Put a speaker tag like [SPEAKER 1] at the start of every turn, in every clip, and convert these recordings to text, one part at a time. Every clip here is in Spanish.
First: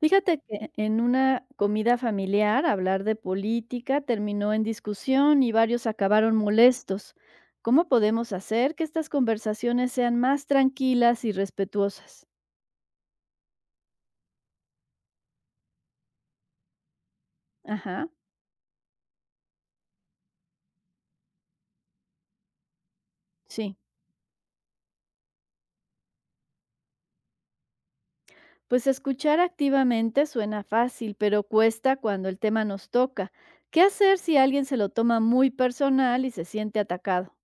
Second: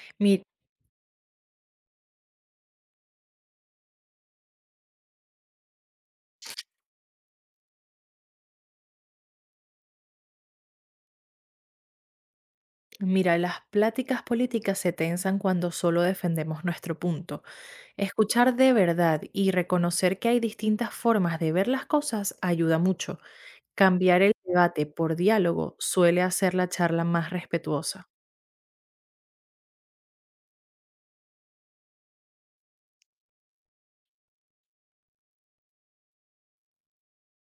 [SPEAKER 1] Fíjate
[SPEAKER 2] Mi-
[SPEAKER 1] que en una comida familiar hablar de política terminó en discusión y varios acabaron molestos. ¿Cómo podemos hacer que estas conversaciones sean más tranquilas y respetuosas?
[SPEAKER 2] Mira, las pláticas políticas se tensan cuando solo defendemos nuestro punto.
[SPEAKER 1] Ajá,
[SPEAKER 2] Escuchar de verdad y reconocer que hay distintas formas de ver las cosas ayuda mucho.
[SPEAKER 1] sí.
[SPEAKER 2] Cambiar el debate por diálogo suele hacer la charla más respetuosa.
[SPEAKER 1] Pues escuchar activamente suena fácil, pero cuesta cuando el tema nos toca. ¿Qué hacer si alguien se lo toma muy personal y se siente atacado?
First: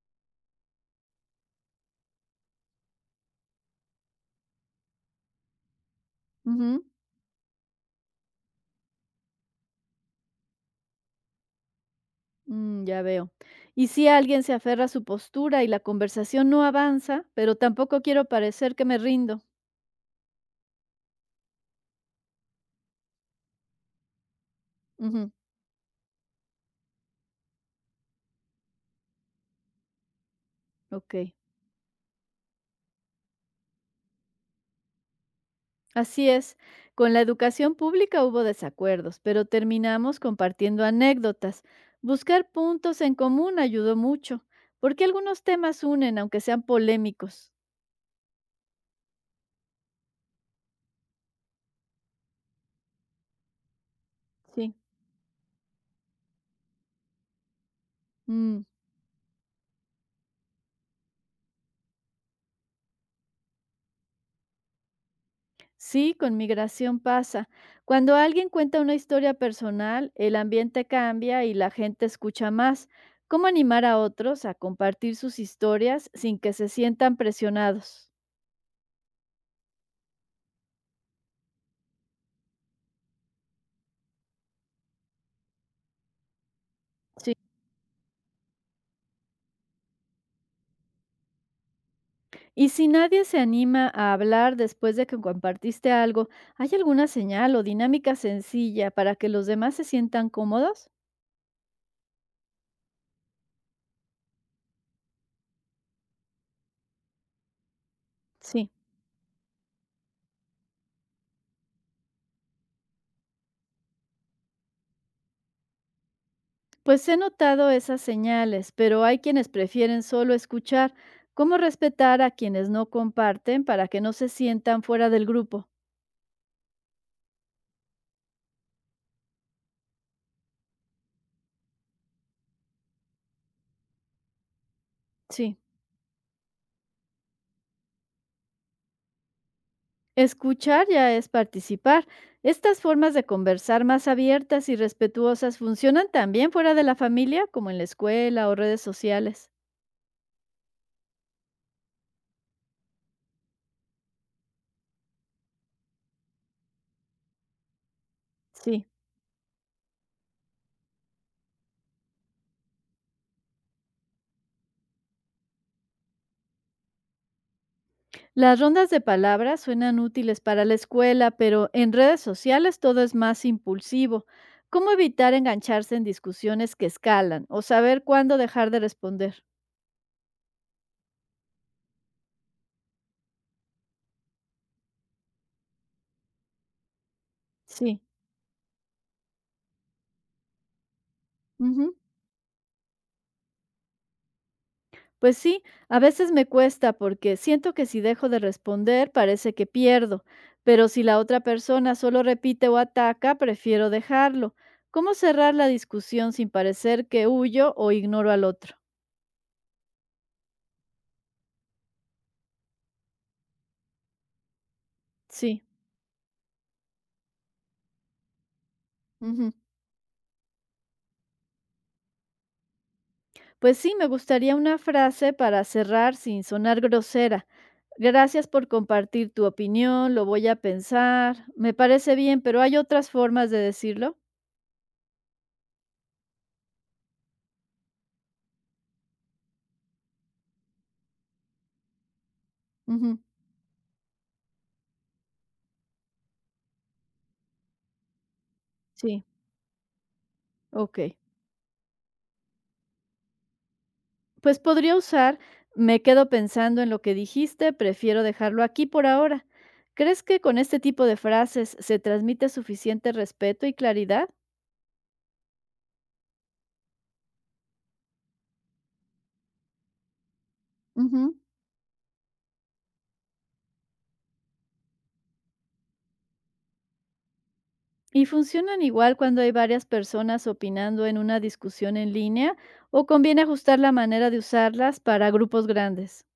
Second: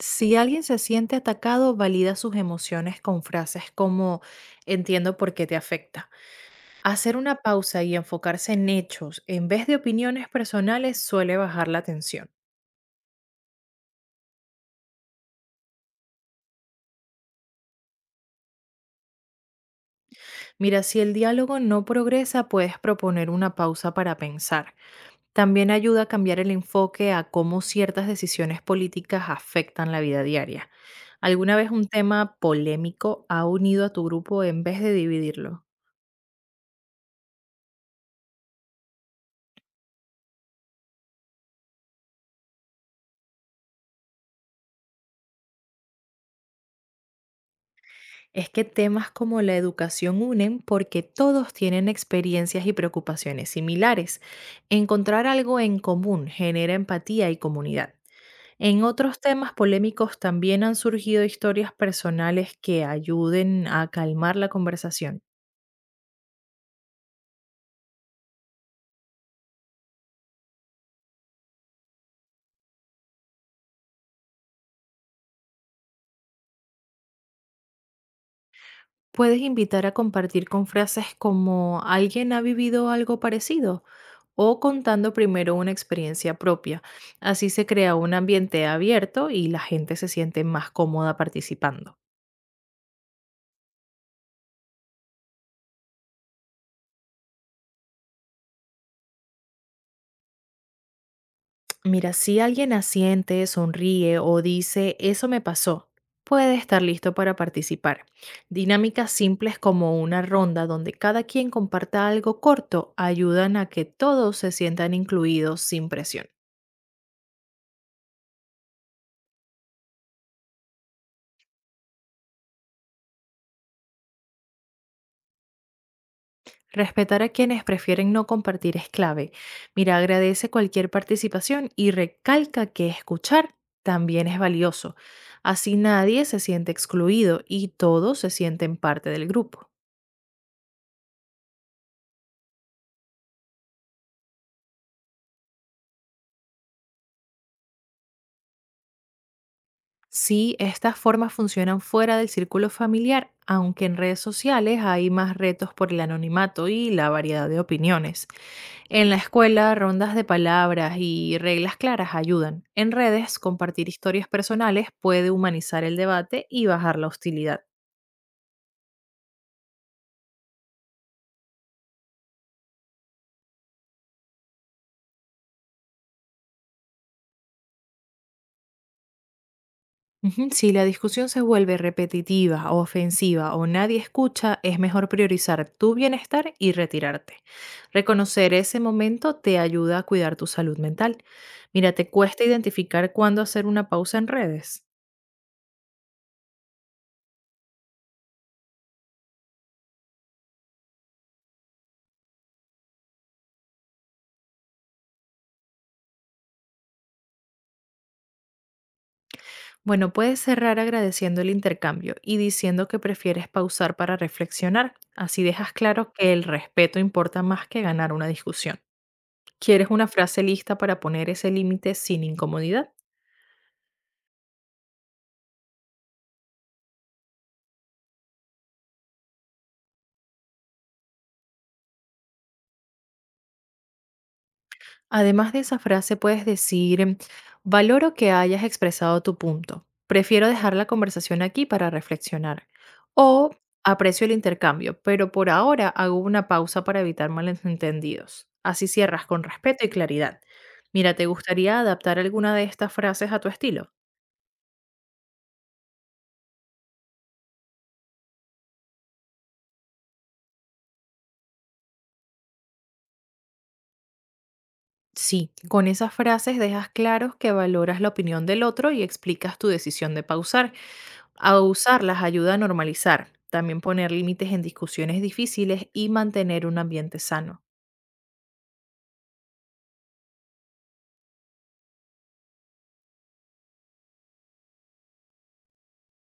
[SPEAKER 2] Si alguien se siente atacado, valida sus emociones con frases como entiendo por qué te afecta.
[SPEAKER 1] Ujú.
[SPEAKER 2] Hacer una pausa y enfocarse en hechos en vez de opiniones personales suele bajar la tensión.
[SPEAKER 1] Ya veo. ¿Y si alguien se aferra a su postura y la conversación no avanza, pero tampoco quiero parecer que me rindo?
[SPEAKER 2] Mira, si el diálogo no progresa, puedes proponer una pausa para pensar.
[SPEAKER 1] Ujú,
[SPEAKER 2] También ayuda a cambiar el enfoque a cómo ciertas decisiones políticas afectan la vida diaria.
[SPEAKER 1] ok,
[SPEAKER 2] ¿Alguna vez un tema polémico ha unido a tu grupo en vez de dividirlo?
[SPEAKER 1] así es. Con la educación pública hubo desacuerdos, pero terminamos compartiendo anécdotas. Buscar puntos en común ayudó mucho, porque algunos temas unen, aunque sean polémicos.
[SPEAKER 2] Es que temas como la educación unen porque todos tienen experiencias y preocupaciones similares.
[SPEAKER 1] Sí.
[SPEAKER 2] Encontrar algo en común genera empatía y comunidad.
[SPEAKER 1] Mm.
[SPEAKER 2] En otros temas polémicos también han surgido historias personales que ayuden a calmar la conversación.
[SPEAKER 1] Sí, con migración pasa. Cuando alguien cuenta una historia personal, el ambiente cambia y la gente escucha más. ¿Cómo animar a otros a compartir sus historias sin que se sientan presionados?
[SPEAKER 2] Puedes invitar a compartir con frases como alguien ha vivido algo parecido o contando primero una experiencia propia.
[SPEAKER 1] Sí.
[SPEAKER 2] Así se crea un ambiente abierto y la gente se siente más cómoda participando.
[SPEAKER 1] Y si nadie se anima a hablar después de que compartiste algo, ¿hay alguna señal o dinámica sencilla para que los demás se sientan cómodos?
[SPEAKER 2] Mira, si alguien asiente, sonríe o dice, eso me pasó, puede estar listo para participar.
[SPEAKER 1] Sí.
[SPEAKER 2] Dinámicas simples como una ronda donde cada quien comparta algo corto ayudan a que todos se sientan incluidos sin presión.
[SPEAKER 1] Pues he notado esas señales, pero hay quienes prefieren solo escuchar. ¿Cómo respetar a quienes no comparten para que no se sientan fuera del grupo?
[SPEAKER 2] Respetar a quienes prefieren no compartir es clave. Mira, agradece cualquier participación y recalca que escuchar también es valioso.
[SPEAKER 1] Sí,
[SPEAKER 2] Así nadie se siente excluido y todos se sienten parte del grupo.
[SPEAKER 1] escuchar ya es participar. Estas formas de conversar más abiertas y respetuosas funcionan también fuera de la familia, como en la escuela o redes sociales.
[SPEAKER 2] Sí, estas formas funcionan fuera del círculo familiar, aunque en redes sociales hay más retos por el anonimato y la variedad de opiniones.
[SPEAKER 1] Sí.
[SPEAKER 2] En la escuela, rondas de palabras y reglas claras ayudan. En redes, compartir historias personales puede humanizar el debate y bajar la hostilidad.
[SPEAKER 1] Las rondas de palabras suenan útiles para la escuela, pero en redes sociales todo es más impulsivo. ¿Cómo evitar engancharse en discusiones que escalan o saber cuándo dejar de responder?
[SPEAKER 2] Ujú, si la discusión se vuelve repetitiva o ofensiva o nadie escucha, es mejor priorizar tu bienestar y retirarte.
[SPEAKER 1] Sí,
[SPEAKER 2] Reconocer ese momento te ayuda a cuidar tu salud mental. Mira,
[SPEAKER 1] ujú.
[SPEAKER 2] ¿te cuesta identificar cuándo hacer una pausa en redes?
[SPEAKER 1] Pues sí, a veces me cuesta porque siento que si dejo de responder parece que pierdo, pero si la otra persona solo repite o ataca, prefiero dejarlo. ¿Cómo cerrar la discusión sin parecer que huyo o ignoro al otro?
[SPEAKER 2] Bueno, puedes cerrar agradeciendo el intercambio y diciendo que prefieres pausar para reflexionar. Así
[SPEAKER 1] Sí,
[SPEAKER 2] dejas claro que el respeto importa más que ganar una discusión.
[SPEAKER 1] ujú.
[SPEAKER 2] ¿Quieres una frase lista para poner ese límite sin incomodidad?
[SPEAKER 1] Pues sí, me gustaría una frase para cerrar sin sonar grosera. Gracias por compartir tu opinión, lo voy a pensar. Me parece bien, pero ¿hay otras formas de decirlo?
[SPEAKER 2] Además de esa frase, puedes decir, valoro que hayas expresado tu punto. Prefiero dejar la conversación aquí para reflexionar.
[SPEAKER 1] Ujú,
[SPEAKER 2] O aprecio el intercambio, pero por ahora hago una pausa para evitar malentendidos. Así
[SPEAKER 1] sí,
[SPEAKER 2] cierras con respeto y claridad.
[SPEAKER 1] ok.
[SPEAKER 2] Mira, ¿te gustaría adaptar alguna de estas frases a tu estilo?
[SPEAKER 1] Pues podría usar, me quedo pensando en lo que dijiste, prefiero dejarlo aquí por ahora. ¿Crees que con este tipo de frases se transmite suficiente respeto y claridad?
[SPEAKER 2] Sí, con esas frases dejas claros que valoras la opinión del otro y explicas tu decisión de pausar.
[SPEAKER 1] Ujú.
[SPEAKER 2] A usarlas ayuda a normalizar, también poner límites en discusiones difíciles y mantener un ambiente sano.
[SPEAKER 1] ¿Y funcionan igual cuando hay varias personas opinando en una discusión en línea o conviene ajustar la manera de usarlas para grupos grandes?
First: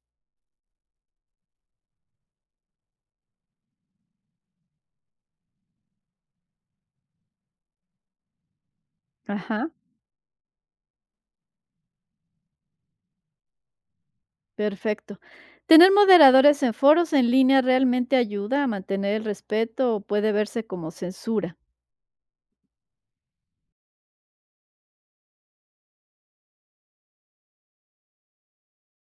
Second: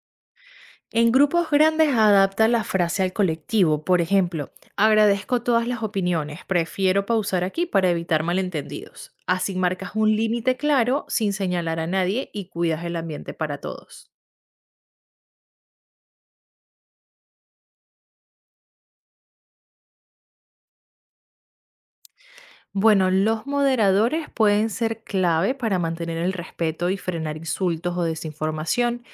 [SPEAKER 2] En grupos grandes adapta la frase al colectivo, por ejemplo, agradezco todas las opiniones, prefiero pausar aquí para evitar malentendidos. Así
[SPEAKER 1] Ajá,
[SPEAKER 2] marcas un límite claro sin señalar a nadie y cuidas el ambiente para todos.
[SPEAKER 1] perfecto. ¿Tener moderadores en foros en línea realmente ayuda a mantener el respeto o puede verse como censura?
[SPEAKER 2] Bueno, los moderadores pueden ser clave para mantener el respeto y frenar insultos o desinformación,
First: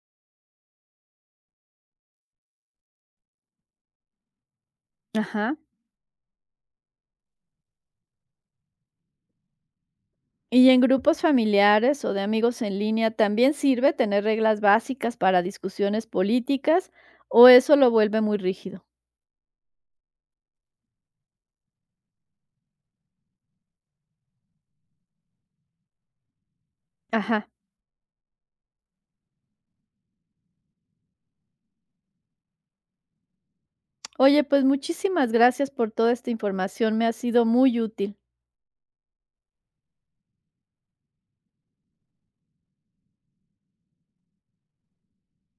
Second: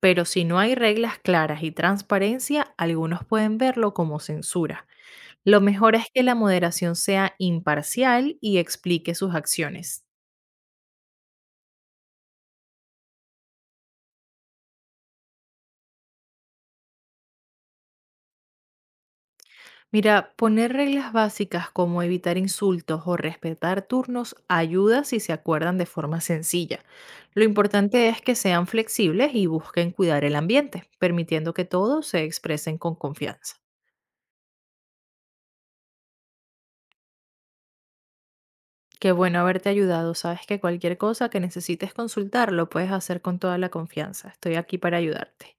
[SPEAKER 2] pero si no hay reglas claras y transparencia, algunos pueden verlo como censura.
[SPEAKER 1] Ajá.
[SPEAKER 2] Lo mejor es que la moderación sea imparcial y explique sus acciones.
[SPEAKER 1] ¿Y en grupos familiares o de amigos en línea también sirve tener reglas básicas para discusiones políticas o eso lo vuelve muy rígido?
[SPEAKER 2] Mira, poner reglas básicas como evitar insultos o respetar turnos ayuda si se acuerdan de forma sencilla. Lo
[SPEAKER 1] Ajá.
[SPEAKER 2] importante es que sean flexibles y busquen cuidar el ambiente, permitiendo que todos se expresen con confianza.
[SPEAKER 1] Oye, pues muchísimas gracias por toda esta información, me ha sido muy útil.
[SPEAKER 2] Qué bueno haberte ayudado. Sabes que cualquier cosa que necesites consultar lo puedes hacer con toda la confianza. Estoy aquí para ayudarte.